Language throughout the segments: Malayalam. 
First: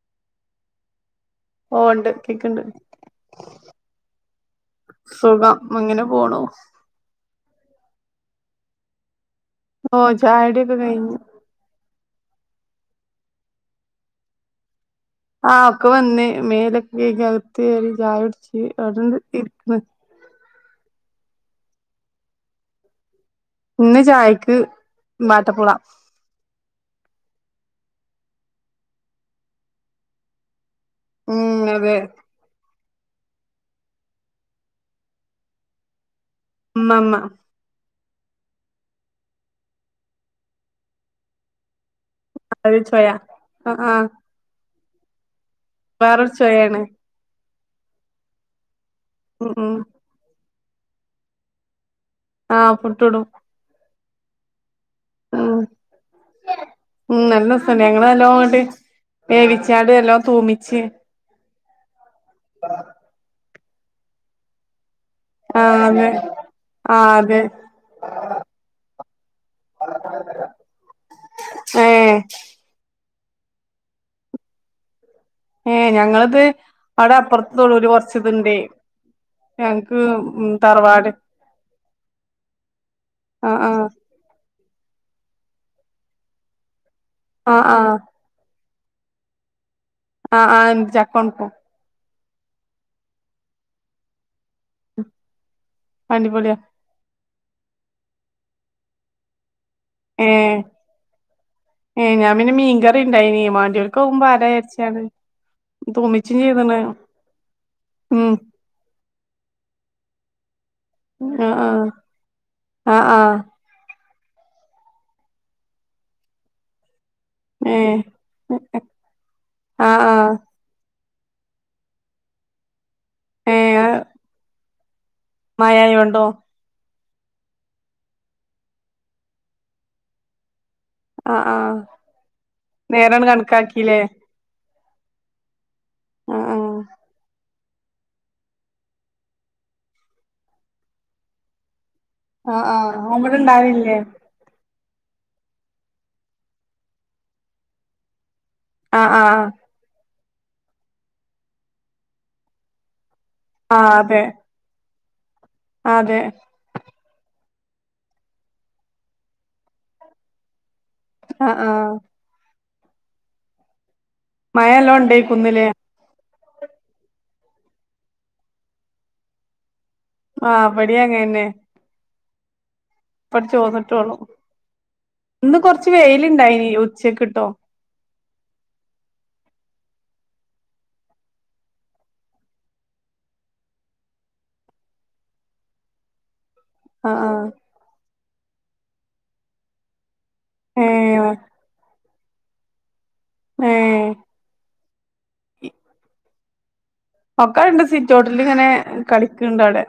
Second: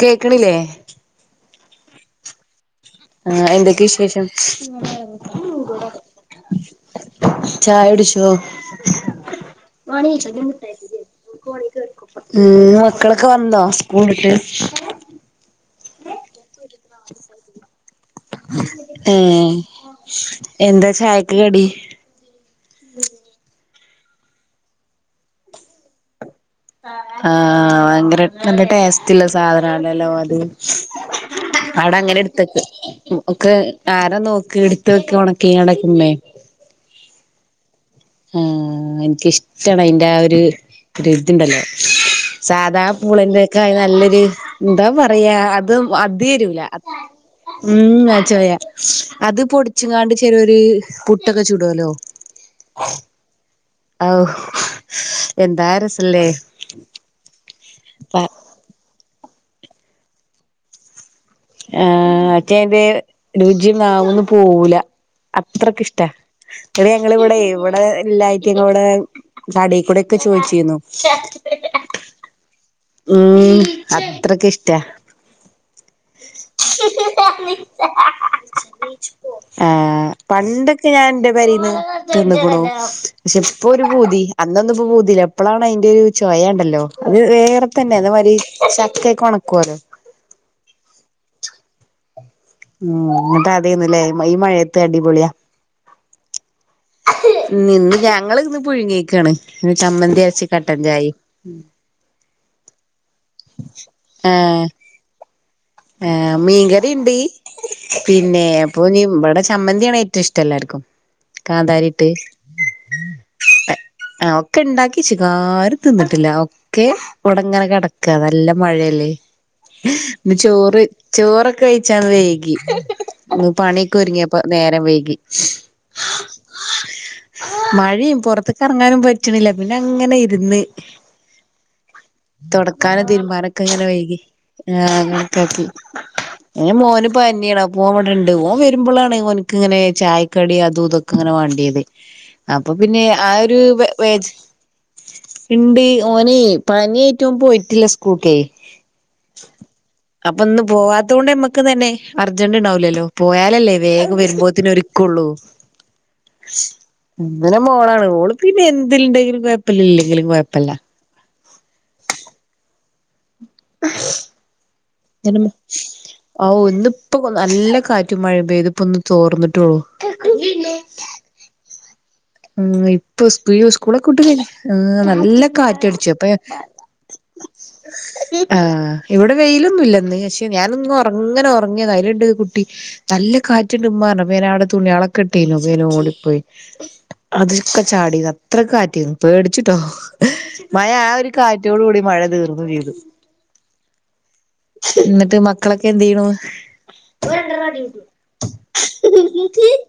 കേക്കണിലേ ഓ ഉണ്ട് കേക്കണ്ട് ആ എന്തൊക്കെ വിശേഷം സുഖം അങ്ങനെ പോണു ചായടിച്ചോ ഓ മം ചായുടിയൊക്കെ കഴിഞ്ഞു മക്കളൊക്കെ വന്നോ സ്കൂളിട്ട് ആ ഒക്ക വന്ന് മേലക്കെ കൈകി അകത്ത് കേറി ചായടിച് അവിടെണ്ട് ഏഹ് ഇരിക്ക്ണ് എന്താ ചായക്ക് കടി ഇന്ന് ചായക്ക് ബാട്ടപ്പുള ആ ഭയങ്കര നല്ല ടെസ്റ്റ്‌ ല്ല സാധാനല്ലോ അത് ഉം അട അതെ അങ്ങനെ എടുത്തക്ക് ഒക്കെ ആരാ നോക്കി എടുത്ത് വക്ക ഉണക്കിങ്ങാണ്ട് മ്മേ മമ്മ ആ എനിക്കിഷ്ടണ് അതിന്റെ ആ ഒരു ഒരു ഇതുണ്ടല്ലോ അത് സാധാ ചൊയ പൂളന്റെ ഒക്കെ ആഹ് ആഹ് നല്ലൊരു എന്താ പറയാ അത് അത് വേറൊരു രൂല ചൊയേണ് മം ആചോയ അത് ഉം ഉം പൊടിച്ചങ്ങാണ്ട് ചെലോര് പുട്ടൊക്കെ ചൂടുല്ലോ ആ പുട്ട് ടും ഓ മം മം നല്ലസണ്ട് ഞങ്ങൾ പ നല്ലോണ്ട് വേവിച്ചാട് നല്ലോം തൂമിച്ച് ആ റ്റെന്റെ രുചിനാവ്ന്ന് പോവൂല ആഹ് അത്രക്ക്‌ ഇഷ്ടാ അതെ ഇടെ ആഹ് ഞങ്ങള് ഇവടെ അതെ ഇവടെ എല്ലായിറ്റെം കൂടെ കടേ കൂടെ ത്ത് ചോയ്ചീന്നു ഏഹ് ഉം അത്രക്ക്‌ ഇഷ്ടാ ഏ ഞങ്ങളിത് അവടെ അപ്പറത്ത് തൊളുര് കൊറച്ച്ത്ണ്ടേ ആ പണ്ടൊക്കെ ഞാൻ തറവാട് എന്റെ പെരിന്ന് തീന്ന്ക്ക്ണു ആഹ് പക്ഷെപ്പോരു ആഹ് പൂതി അന്നൊന്നുംപ്പോ പൂതില്ല ഇപ്പോഴാണ് അതിന്റെ ഒരു ചോയ ഇണ്ടല്ലോ അത് ആഹ് വേറെ തന്നെ ആഹ് അതേ മാരി ചക്കക്കെ ഒണക്കൊല്ലൊ ആഹ് ആ എന്ത് ചക്കൊണക്കും ഉം ന്നിട്ട് അതിന്നല്ലേ ഈ മ മഴെ അടിപൊളിയാ നിന്ന് ഞങ്ങള് ഇന്ന് പുഴുങ്ങ്യെക്കാണ് ഏ ഏ ഞാൻ പിന്നെ മീൻകറി ഇണ്ടായിനി മാൻണ്ടിയൊൽക്ക്അ തും പാരാച്ചാണ്ട് ആ മീൻകറിണ്ട് ഉം പിന്നെ ഇപ്പൊ നി വടെ ചമ്മന്ത്യാണ് ഏ ഇഷ്ടല്ലാര്ക്കും ആഹ് കാന്താരിട്ട് തൈ ആഹ് ആഹ് ആഹ് ആ ഒക്കെ ഇണ്ടാക്കിച്ച്ക്കാ ആരും തിന്നിട്ടില്ല ഒക്കെ വ്ട്‌ങ്ങനെ ഏഹ് കെടക്ക നല്ല മഴല്ലേ ആഹ് ന് ആഹ് ചോറൊക്കെ കയ്ച്ചാൻ വൈകി പണിയൊക്കെ ഒരുങ്ങിയപ്പോ നേരം വൈകി മയയുണ്ടോ മഴിം പൊറത്ത്കെറങ്ങാനും പറ്റണില്ല പിന്നെ അങ്ങനെ ഇരുന്ന് ആഹ് ആഹ് തൊടക്കാന നേരാണ്ട് തീരുമബാനൊക്കെ ഇങ്ങനെ കണക്കാക്കിലേ വൈകി ആഹ് അങ്ങനക്കാക്കി ആഹ് ആഹ് മോന് പന്യാണ് ഓൻ ഇവിടെണ്ട് ഓൻ വരുമ്പോഴാണ് ഓന്ക്ക്ങ്ങനെ ചായക്കടി അതും ഇതൊക്കെ ഇങ്ങനെ വാണ്ടിയത് ആഹ് അപ്പൊ പിന്നെ ആഹ് ആ അവ്ടെ ഒരു വെ ഇണ്ടാവലില്ലേ വെച് ഇണ്ട് ഓനേ പന്യായ്ട്ട് ഓൻ പോയിട്ടില്ല സ്കൂൾക്കേ ആഹ് ആഹ് അപ്പൊന്ന് പോവാത്തോണ്ട് നമ്മക്ക് തന്നെ അർജന്റ്ണ്ടാവിലല്ലോ പോയാലല്ലേ ആഹ് വേഗം അതെ വരുമ്പോത്തിന് ഒരു കൊള്ളൂ അതെ അങ്ങനെ മോളാണ് മോള്ക്ക്‌ പിന്നെ എന്ത്ണ്ടെങ്കിലും കൊഴപ്പില്ല ഇല്ലെങ്കിലും കൊഴപ്പില്ല ആ ആ മയെല്ലാം ഉണ്ടെ ങ്ങനെ കുന്നില് ഔ ഇന്ന്പ്പോ നല്ല കാറ്റും മഴെം പെയ്തിപ്പോ ഒന്ന് തോർന്നിട്ട്ള്ളോ ആഹ് ഇബടിം അങ്ങനെന്നെ ഉം ഇപ്പൊ ഇപ്പട് സ്കൂ ഈ സ്കൂളൊക്കെ ചോർന്നിട്ടോള്ളു വിട്ടയ്ഞ്ഞ് നല്ല ഇന്ന് കൊറച്ച് കാറ്റടിച്ചു അപ്പ വെയിലുണ്ടായിനി ഉച്ചക്ക്ട്ടോ ആ ഇവടെ വെയിലൊന്നുല്ല പക്ഷെ ഞാനൊന്നും ഒറങ്ങനെ ഒറങ്ങിയതാ അതിലണ്ട് കുട്ടി നല്ല കാറ്റ്ണ്ട് ഉമ്മപറഞ്ഞു അപ്പോഞാനാവടെ തുണ്യോ ള് കെട്ട്യാനു അപ്പൊ ഞാനോടി പോയ് ആഹ് ആഹ് അതൊക്കെ ചാടിതാ അത്രക് കാറ്റ് പേടിച്ചിട്ടോ മഴ ആ ഒരു ഏഹ് കാറ്റോട് കൂടി മഴ തീർന്നു പെയ്തു ഏഹ് ന്നിട്ട് മക്കളൊക്കെ എന്ത് ചെയ്യണു ഒക്കെണ്ട് സിറ്റോട്ടില് ഇങ്ങനെ കളിക്ക്ണ്ട് അവിടെ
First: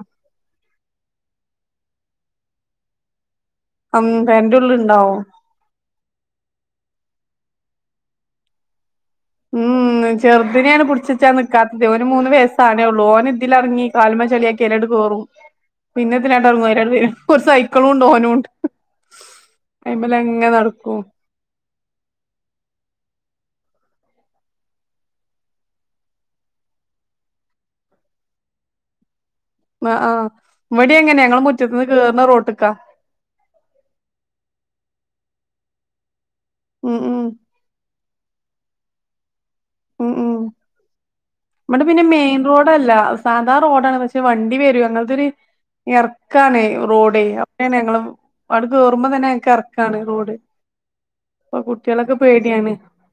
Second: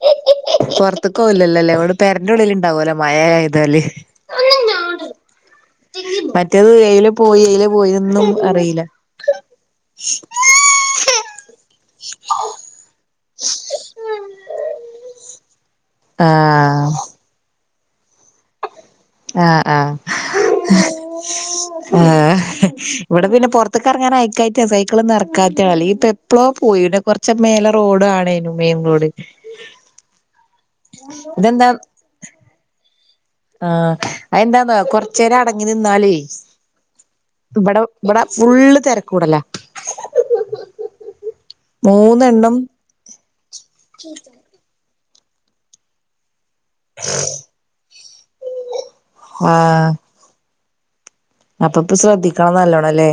പൊറത്ത്കോവിലേ ല്ലോല്ലേടെ പെരന്റെ ള്ളില്ണ്ടാവുലേ മഴആയതോ ഉം പെരന്റെ ഉള്ളില്ണ്ടാവും [unintelligible] മറ്റേത് എയിലെ പോയി [unintelligible] പോയതൊന്നും അറിയില്ല ഉം ചെറുതിനിനാണ് പിടിച്ചച്ചാ നിക്കാത്തതേ ഓന് മൂന്ന് വയസാണേ ഉള്ളൂ ഓൻ ഇതിലെറങ്ങി കാല്മേ ചള്യക്കി എലങ്കട് കേറും പിന്നെ ഇതിലങ്കട്‌ ഇറങ്ങും അയ്ലെ ആഹ് ഒരു സൈട്‌ ക്കളുണ്ട് ഓനുണ്ട് ആ ആ അയിമ്മലങ്ങനെ നടക്കും ആ ഇവടെ പിന്നെ പൊറത്ത് ത്ക്കെറങ്ങാൻ അയക്കാറ്റാണ് സൈക്കിള്ളൊന്നും അറക്കായിട്ട അല്ലെങ്കി ഇപ്പൊ എപ്പോള്ളോ പോയിന്നി കൊറച്ചണ് റോഡ് ആണേന്നും മെയിൻ റോഡ്. മ് ആ ഇതെന്താ ആ അയെന്താന്നോ കൊറച് പേരടങ്ങി നിന്നാലെയ് മ് മം ഇവടെ ഫുള്ള് തിരക്കൂടല. മം മം ഇവടെ പിന്നെ മെയിൻ മൂന്നെണ്ണം റോഡല്ല. ന്നാ റോഡാണ് പക്ഷെ വണ്ടി വെരും അങ്ങനത്തെ ഒരു ഏ ഇറക്കാണ് റോഡ് അ ഞങ്ങളെ അവിടെണ് ഞങ്ങളെ വീ അവ്ടെ കേയറുമ്പോ തന്നെ ആഹ് ഇറക്കാണ് റോഡ് അപ്പോ അപ്പ ഇപ്പ കുട്ടികളൊക്കെ ശ്രദ്ധിക്കണം പേടിയാണ് നല്ലോണം ല്ലേ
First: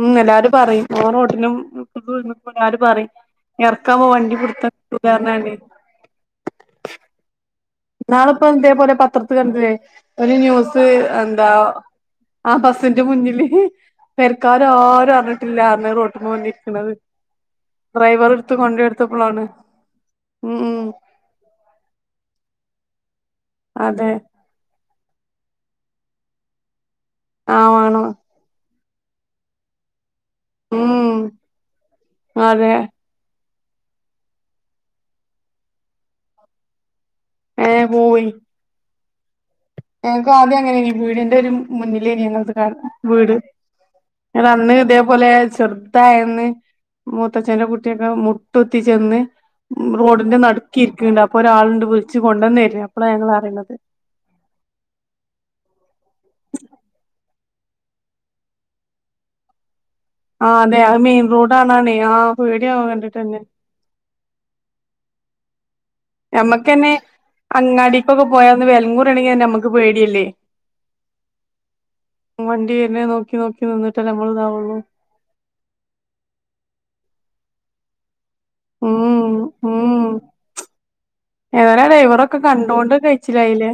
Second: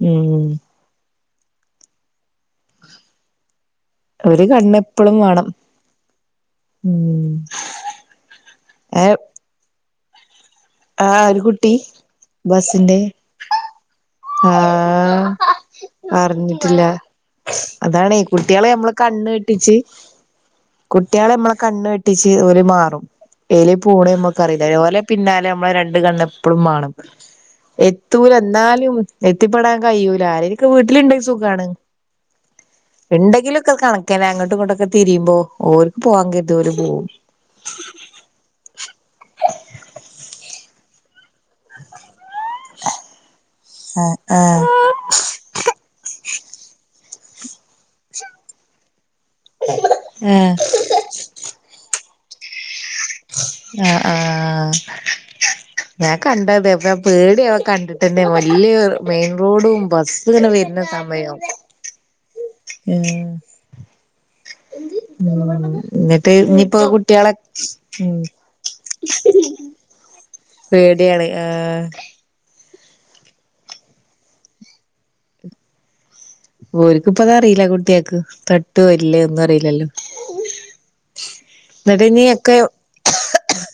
ഉം എല്ലാരും പറയും. ഓ [unintelligible] പറിം. ഇറക്കാമ്പോ ഒരു വണ്ടിപുട്തം കണ്ണ് എപ്പളും വേണം കിട്ടൂലറഞ്ക്കണ്ടേയ് ഉം ന്നാളിപ്പോ ഇതേപോലെ ഏ പത്രത് കണ്ടീലെ ഒരു ന്യൂസ് ബ് ആ ഒരു എന്താ കുട്ടി ആ ബസിന്റെ മുന്നില് ആ പേരക്കാര് ആരും അറിഞ്ഞിട്ടില്ലാരുറിഞ്ഞിട്ടില്ല ർ ഞ്ഞു റോട്ട്മ്മേ അറിഞ്ഞിട്ടില്ല വെന്നിരിക്കണത്. അതാണേ ഡ്രൈവർ ഇട്ത്ത് കൊണ്ടോയി കൊട് ത്തപ്പോളാണ് കുട്ടിയാൾ മ്മളെ കണ്ണ് വെട്ടിച്ച് ഓല് മാറും എയ്ലെ പൂണ് അതെ ഞമ്മക്കറില്ല ഓലെ പിന്നാലെ ഞമ്മളെ രണ്ട് കണ്ണ് എപ്പള്ളും മാണം. ആ വാണം എത്തൂലന്നാലും എത്തിപ്പെടാൻ കയ്യൂ ആരൊക്കെ ഉം വീട്ടിലിണ്ടെങ്കിലും സുഖാണ് അതെ ഇണ്ടെങ്കിലും. കണക്കെന്നെ അങ്ങോട്ടും ഇങ്ങോട്ടൊക്കെ തിരിയ്പോ ഓര് പോവാൻ കെരുതിയൊര് പോവും. ഏ പോവെയ്. ങ്ങനെ പീടിയന്റെയൊരു മുന്നിലെയ്നിം ഞങ്ങളത് ക വീട് ആ ആ അന്ന് ഇതേപോലെ ചെറുതായെന്ന്. മൂത്തച്ഛന്റെ കുട്ടിയൊക്കെ മുട്ടുത്തി ചെന്ന്. മ്മൾ റോഡിന്റെ ആ നട്ക്കി ഇരിക്കിണ്ട് അപ്പൊ ഒരാൾണ്ട് വിളിച്ച് കൊണ്ടെന്നരാ. അ ആ. ഞാൻ കണ്ടത് അപ്പ പേടിയാവ കണ്ടിട്ടെന്നെ വല്ല്യ മെയിൻ റോഡും. ബസ് ആ ഇങ്ങനെ അതെ വരുന്ന അത് മെയിൻ സമയം റോഡണണേ ആ പേടിയാവ ഉം കണ്ടിട്ടെന്നെ. [unintelligible] ന്നിട്ട് ഞ്ഞിപ്പോ ആ ഞമ്മക്കെന്നെ കുട്ടികളെ ഉം. അങ്ങാടിക്കൊക്കെ പോയാന്ന് വെലങ്ങൂറാണെങ്കി തന്നെ നമ്മക്ക് പേടിയല്ലേ പേടിയാണ് ആ. പിന്നെ നോക്കി നോക്കി നിന്നിട്ടല്ലേ നമ്മൾ ഇതാവുള്ളൂ. ഓര്ക്ക്പ്പൊതറീല കുട്ടിയാക്ക് തട്ടോ ഇല്ലേ ഒന്നും അറിയില്ലല്ലോ? ഞാനാ ആ ഡ്രൈവറൊക്കെ കണ്ടോണ്ട് കഴിച്ചിലായിലെ.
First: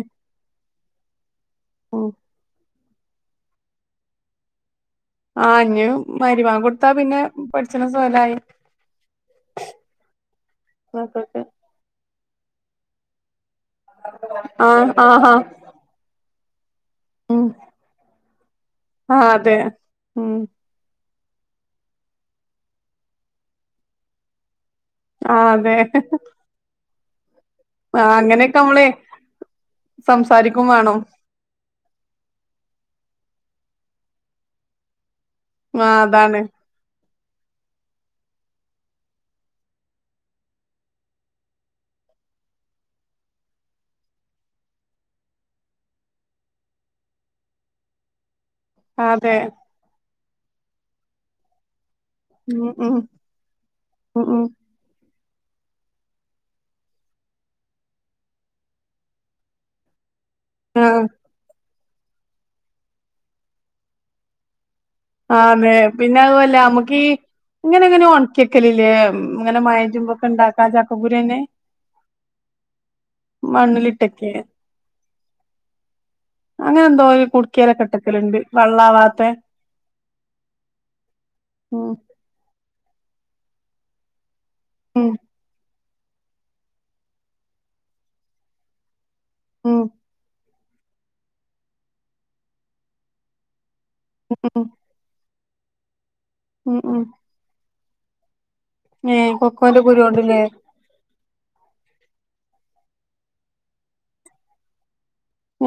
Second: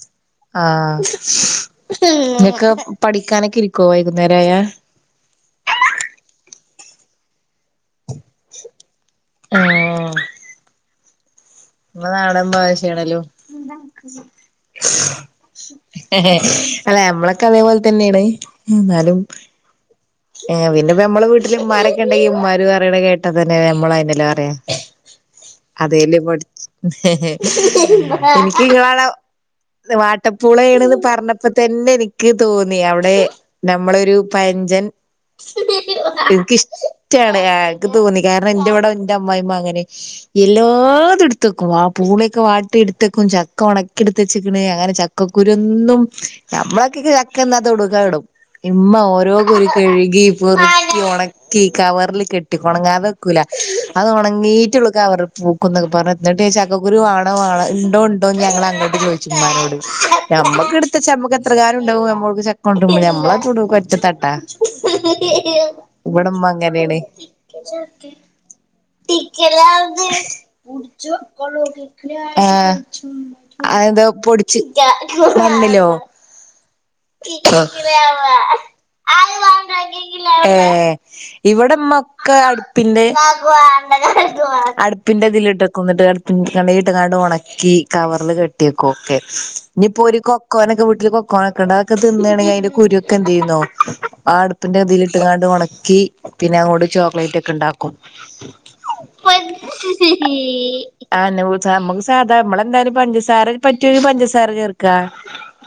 ആ ഉം എക്കം. പഠിക്കാനൊക്കെ ഇരിക്കോ വൈകുന്നേരയാ? ആ ഇഞ്ഞു മരിബാങ്കൊടുത്താൽ പിന്നെ പഠിച്ണ സോലായി. ആഹ്. ന്നാ അയ്ക്കോട്ടെ. ങ്ങൾ നാടൻബാഷേണല്ലോ? ആഹ് ആഹാ അല്ല ഉം ഞമ്മളൊക്കെ അതേപോലെ തന്നെയാണ്. ഇന്നാലും ആഹ് അതെ ഉം എ പിന്നെ ഇപ്പൊ ഞമ്മളെ വീട്ടില് ഇമ്മാ രൊക്കെണ്ടെങ്കിൽ ഇമ്മാർ പറീണത് കേട്ടതന്നെല്ലേ ഞമ്മളഅയന്നല്ലേ പറയാ. ആ അതെ. ആഹ് അങ്ങനെയൊക്കെ ഇൻക് നമ്മളെ ഇങ്ങളാണോ. സംസാരിക്കും വാട്ടപ്പൂപൂളആണ് വേണം പറഞ്ഞപ്പോ തെന്നെ എനിക്ക് തോന്നി അവിടെ. ടെ ഞമ്മളൊരു പയഞ്ചൻ ആഹ് അതാണ് ഇൻക്ക്ശ്. റ്റാണ് ആ ഇൻക്ക് തോന്നി കാരണം ഇൻ്റെവിടെ ഇന്റെ അമ്മായിഇമ്മ അങ്ങനെ എല്ലാതും ഇട്ത്ത് വെക്കും ആ ബുക്ക്‌. പൂളൊക്കൊ വാട്ടി ഇടത്തെക്കും ചക്ക ഒണക്കി എടുത്ത് വെച്ച്ക്കുണ് അങ്ങനെ ചക്കക്കുരുന്നും നമ്മളൊക്കെ. ചക്കെന്ന ആ തൊടൂക്കാ ഇടും. ഇമ്മ ഓരോ അതെ കുരു കഴുകി പെറുക്കി ഒണക്കി കവർ. ല്കെട്ടി ഉം ഉം കൊണങ്ങാതെ വെക്കൂല അത് ഉം ഉം ഒണങ്ങീട്ടെള്ളൂ കവറ്. പൂക്കുംന്നൊക്കെ പറഞ്ഞ് എന്നിട്ട് ചക്കക്കുരു വേണോ വേണോ ഇണ്ടോ ഇണ്ടോന്ന് ഞങ്ങൾ അങ്ങോട്ട് ചോദിച്ചു ഇമ്മാനോട്. ഞമ്മക്ക് ഇടുത്ത് ആഹ് വെച്ച ഞമ്മക്ക് എത്ര കാലം ഉണ്ടാവും നമ്മക്ക് ചക്ക കൊണ്ടരുമ്പഴേ മള് അത് തൊടുക്ക് ഒറ്റത്തട്ടാ. ആഹ് അതെ പിന്നെ ഇവിടമ്മ അതുവല്ല നമ്മക്ക് അങ്ങനെയാണ്. [inaudible] ഈ ഇങ്ങനെ ഇങ്ങനെ ഒണക്കിയെക്കലില്ലേ ഇങ്ങനെ മഴജുമ്പൊക്കെ ഇണ്ടാക്കാ ചക്കക്കുരന്നെ ആഹ് അതന്തൊ മണ്ണിലിട്ടക്കെ പൊടിച്ച് മണ്ണിലോ അങ്ങനെഎന്തോ ഈ കുടക്കേലൊക്കെട്ടക്കലുണ്ട് വള്ളാവാത്തെ ഏ ഇവിടെമ്മൊക്കെ അടുപ്പിന്റെ. ഉം അടുപ്പിന്റെ ഇതിൽ ഇട്ടക്കും ന്നിട്ട് അടുപ്പിൻകണ്ണിലിട്ട്കാണ്ട് ഉണക്കി കവറില് കെട്ടി വെക്കും. ക്കെ ഉം ഇനിയിപ്പോ ഒരു കൊക്കോനൊക്കെ വീട്ടില് കൊക്കോനൊക്കെണ്ട് അതൊക്കെ തിന്നാണെങ്കിൽ അതിന്റെ കുരുക്കെ എന്ത് ചെയ്യുന്നോ ആ ഉം അടുപ്പിന്റെ ഇതിലിട്ട്കാണ്ട് ഉണക്കി പിന്നെ ഉം അങ്ങോട്ട് ഉം ചോക്ലേറ്റ് ഒക്കെ ഇണ്ടാക്കും. ഏഹ് കൊക്കോന്റെ കുരോണ്ട്ല്ലേ അയന്നെ വീട് സാമുക്ക് സാധാ നമ്മളെല്ലാരും പഞ്ചസാര പറ്റിയൊരു പഞ്ചസാര ചേർക്കാ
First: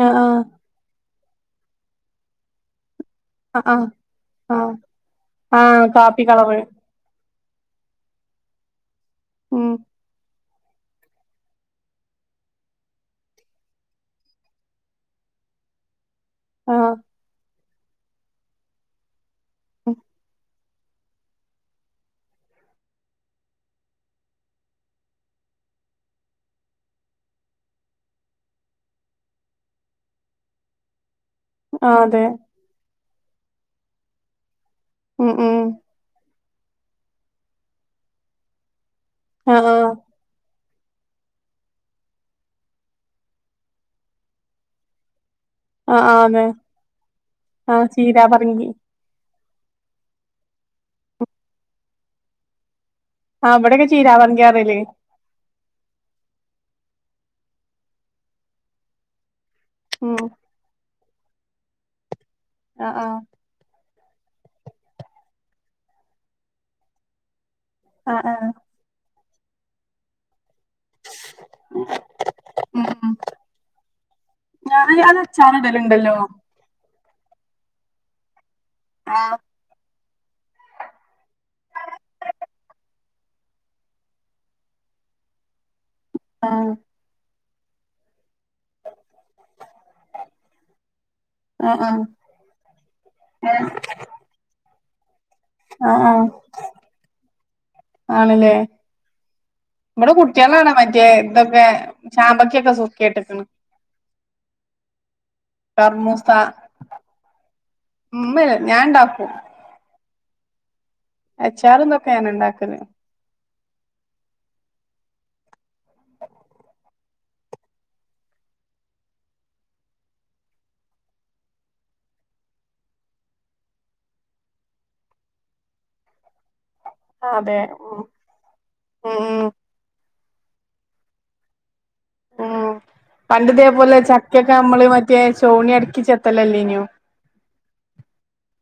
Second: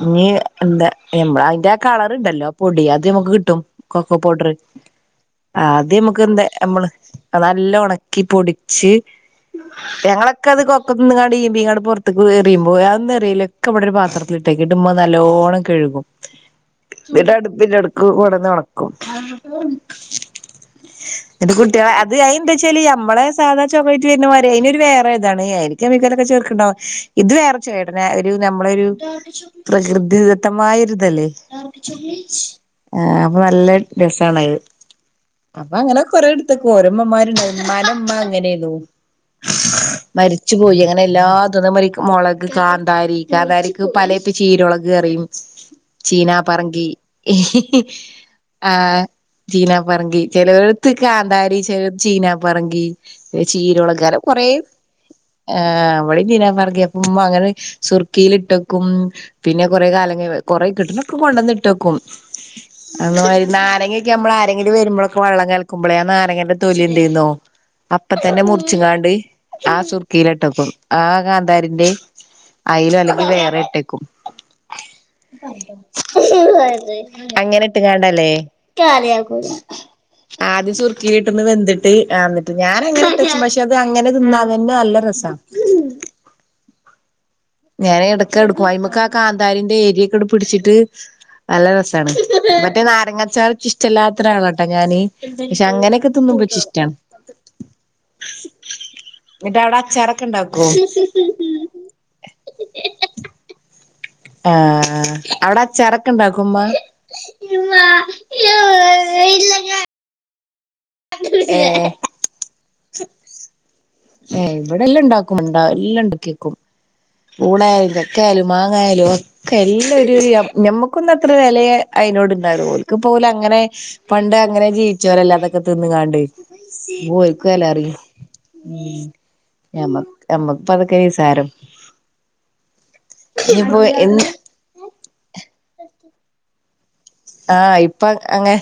ആ ഇനി എന്താ [unintelligible] മ്മളാ അയിന്റെ കളറ്ണ്ടല്ലോ പൊടി അത് നമുക്ക് ആ കിട്ടും ആ കൊക്കോ പൗഡറ്. ആ ആ ആ ആദ്യം മ്മക്ക് കാപ്പി എന്താ കളറ് നമ്മള് നല്ല ഒണക്കി പൊടി ച്ച് ഉം ഞങ്ങള ക്കെ അത് കൊക്കത്ത്ങ്ങട് ഈമ്പി ങാൻട് പുറത്തക്ക് എറിയുമ്പോ അതൊന്ന് എറിയില്ലെക്കെ ബടൊരു പത്രത്തില് ഇട്ടെക്കും ട്ട് മ്മ നല്ലോ [unintelligible] കഴുകും ആ ന്നിട്ട് അടുപ്പിൻ്റടക്ക് കൊടന്ന് ഒണക്കും. [inaudible] ന്നിട്ട് കുട്ടിളെ അത് അയ് എന്താച്ചാല് നമ്മളെ സാധാ ചോക്ലേറ്റ് വരുന്നമാരി അതിനു വേറെതാണ് അയില്ക്ക [unintelligible] ക്ക്ണ്ടാവും ഇത് വേറെ ചേട്ടനാ ഒരു നമ്മള് ഒരു പ്രകൃതിദത്തമായ ഒരു തല്ലേ ആ അതെ ആ അപ്പൊ നല്ല രസാണ ഉം ഉം അപ്പൊ അങ്ങനെ കൊറെ ഇടുത്തക്കും ഓരോമ്മമ്മാരുണ്ടാ ഉമ്മാൻ്റെ ഉമ്മ അങ്ങനേർന്നു ആഹ് ച്ച് പോയി അങ്ങനെ എല്ലാത് ന്നും മാരിയക്ക് ഒരു മുളക് കാന്താരി കാന്താരിക്ക് പല ഇപ്പ ചീരുളക് പറയും ആ ആ ചീനാ അതെ പറങ്കി ആ ചീരാ പറങ്കി ആഹ് ചീനാ പറങ്കി ചെല എടുത്ത് കാന്താരി ചെല ചീനാ പറങ്കി ആ ഇവിടെക്കെ ചീരളക് ചീരാ അരേ പറങ്കിയാ കൊറയും പറയല് ആ ഇവിടെ ചീനാപറങ്കി ഉമ്മങ്കട് സുർക്കേലിട്ടക്കും പിന്നെ കൊറെ ഉം കാലങ്ങള് കൊറെ കിട്ടണക്കെ കൊണ്ട ന്നിട്ടേക്കും ആ ആ അന്ന മാരി നാരങ്ങക്കെ നമ്മള് അ രങ്കിലും വരുമ്പോഴൊക്കെ വെള്ളം കലക്കുമ്പോളെ ആ നാരങ്ങന്റെ തൊലി ഇണ്ടേന്നോ അപ്പൊ ആ ആ തന്നെ മുറിച്ചുങ്ങാണ്ട് ആ സുർക്കേല് ഇട്ടക്കും ആ കാന്താരിൻ്റെ ഉം അയിലോ ഉം അല്ലെങ്കിൽ വേറെ ഇട്ടക്കും ഞാന് അത് അച്ചാറിടലുണ്ടല്ലോ അങ്ങനെ ഇട്ട് കാണ്ടല്ലേ ആ ആദ്യം സുർക്കില് ഇട്ടൊന്ന് വെന്ത്ട്ട് ആന്നിട്ട് ഞാന അങ്ങനെ ഇട്ടച്ച് പക്ഷെ അത് അങ്ങനെ തിന്നാന്നെന്നെ നല്ല രസ സാ ആഹ് ഞാന് എടക്ക് എടുക്കും അയ്മക്ക് ആ കാന്താരിന്റെ എരി ക്കെട് പിടിച്ചിട്ട് നല്ല ആ ആ രസാണ് മറ്റേ നാരങ്ങച്ചാറ് നിക്കിഷ്ടല്ലാത്ത ഒരാളാണ് ട്ട ഞാന് പക്ഷെ ആ അങ്ങനെയൊക്കെ ആ തിന്നുമ്പോ ച്ച് ഇഷ്ടാണ് ആണല്ലേ എന്നിട്ട് അവിടെ ഇവിടെ അച്ചാറൊക്കെ ഇണ്ടാക്കോ കുട്ടികളാണ് മറ്റേ ഇതൊക്കെ ചാമ്പക്കൊക്കെ സൂർക്കെട്ടക്കണ് ആഹ് ആ അവിടെ അച്ചാറക്കെ ഇണ്ടാക്കോമ്മ ഉമ്മല്ല ഞാൻ ഇണ്ടാക്കും അച്ചാറും ഏഹ് തൊക്കെ ഞാൻ ഇണ്ടാക്കല് ഏ ഇവിടെ എല്ലാം ഇണ്ടാക്കും ഇണ്ടാ എല്ലാം ഇണ്ടാക്കിവക്കും ഊണായാലും ചക്കായാലും മാങ്ങായാലും ഒക്കെ എല്ലാം ഒരു ഒരു യ ഞമ്മുക്കൊന്ന് അത്ര വലിയ അയ് നോട്ന്നരു ഓൽക്ക് പ്പോ ഓല് അങ്ങനെ പണ്ട് അങ്ങനെ ജീവിച്ചോരല്ലെ അതൊക്കെ തിന്ന് കാണ്ട് അതെ വോഓൽകാലൊഅറിയും ഉം ഉം ഉം. ഞമ്മക്ക് നമ്മക്ക് പതൊക്കെ നിസാരം മ്മ് ഇനിയിപ്പോ പണ്ട്തേപോലെ എന്ന് ചക്കയൊക്കെ മ്മള് മറ്റേ ചൗണി അടക്കി ചെ ത്തലല്ലേനോ ആഹ ഇപ്പൊ ക അങ്ങെ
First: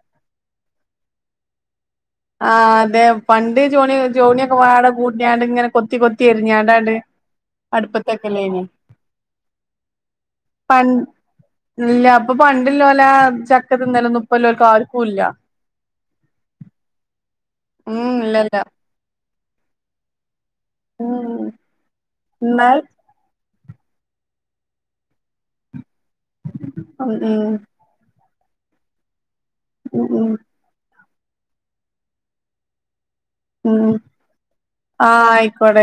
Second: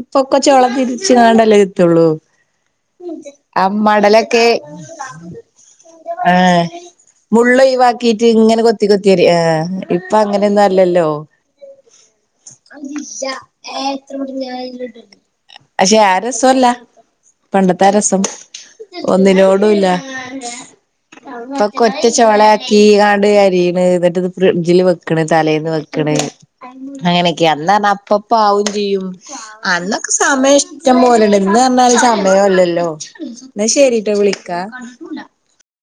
ഇപ്പൊ ക്കെ ചൊള തിരിച്ച് കാണ്ടല്ലേ കിട്ടുള്ളൂ ആഹ് അതെ പണ്ട് ആ ചോണി മടലൊക്കെ ചോണിയൊക്കെ വാട കൂട്ടിയാണ്ട് ഇങ്ങനെ കൊത്തി കൊത്തി ആഹ എരിഞ്ഞാണ്ടാണ്ട് മുള്ള് ഒഴിവാക്കിട്ട് ങ്ങനെ അടുപ്പത്തൊക്കെല്ലേനി കൊത്തി കൊത്തിരിയും ആ ഇപ്പൊ അങ്ങനെയൊന്നും അല്ലല്ലോ മ്മ്ല്ലാ. അപ്പൊ പണ്ടില്ലോല ആ ചക്കത്തിന്നലൊന്നും പ്പല്ലോൽക്ക ആർകുല്ല പക്ഷെ ആ രസോല്ല പണ്ടത്തെ ആ രസം ഒന്നിനോടുല്ല ഉം പ്പൊ കൊറ്റ എന്നാൽ ച്ചോളാക്കി ആണ്ട്അരിയു ഹ് ന്നിട്ട്ത് ഫ്രിഡ്ജിൽ വെക്ണ് തലേന്ന് വെക്ണ് ഉം അങ്ങനെയൊക്കയ ഉം അന്നാണ അപ്പൊ പാവും ചെയ്യും. അന്നൊക്കെ ഉം സമയ ഇഷ്ടം പോലെണ്ട ഇന്ന് അർന്നാല് സമയല്ലല്ലോ ന്ന ഉം ശേരിയിട്ടോ വിളിക്ക ആഹ് ആയിക്കോട്ടെ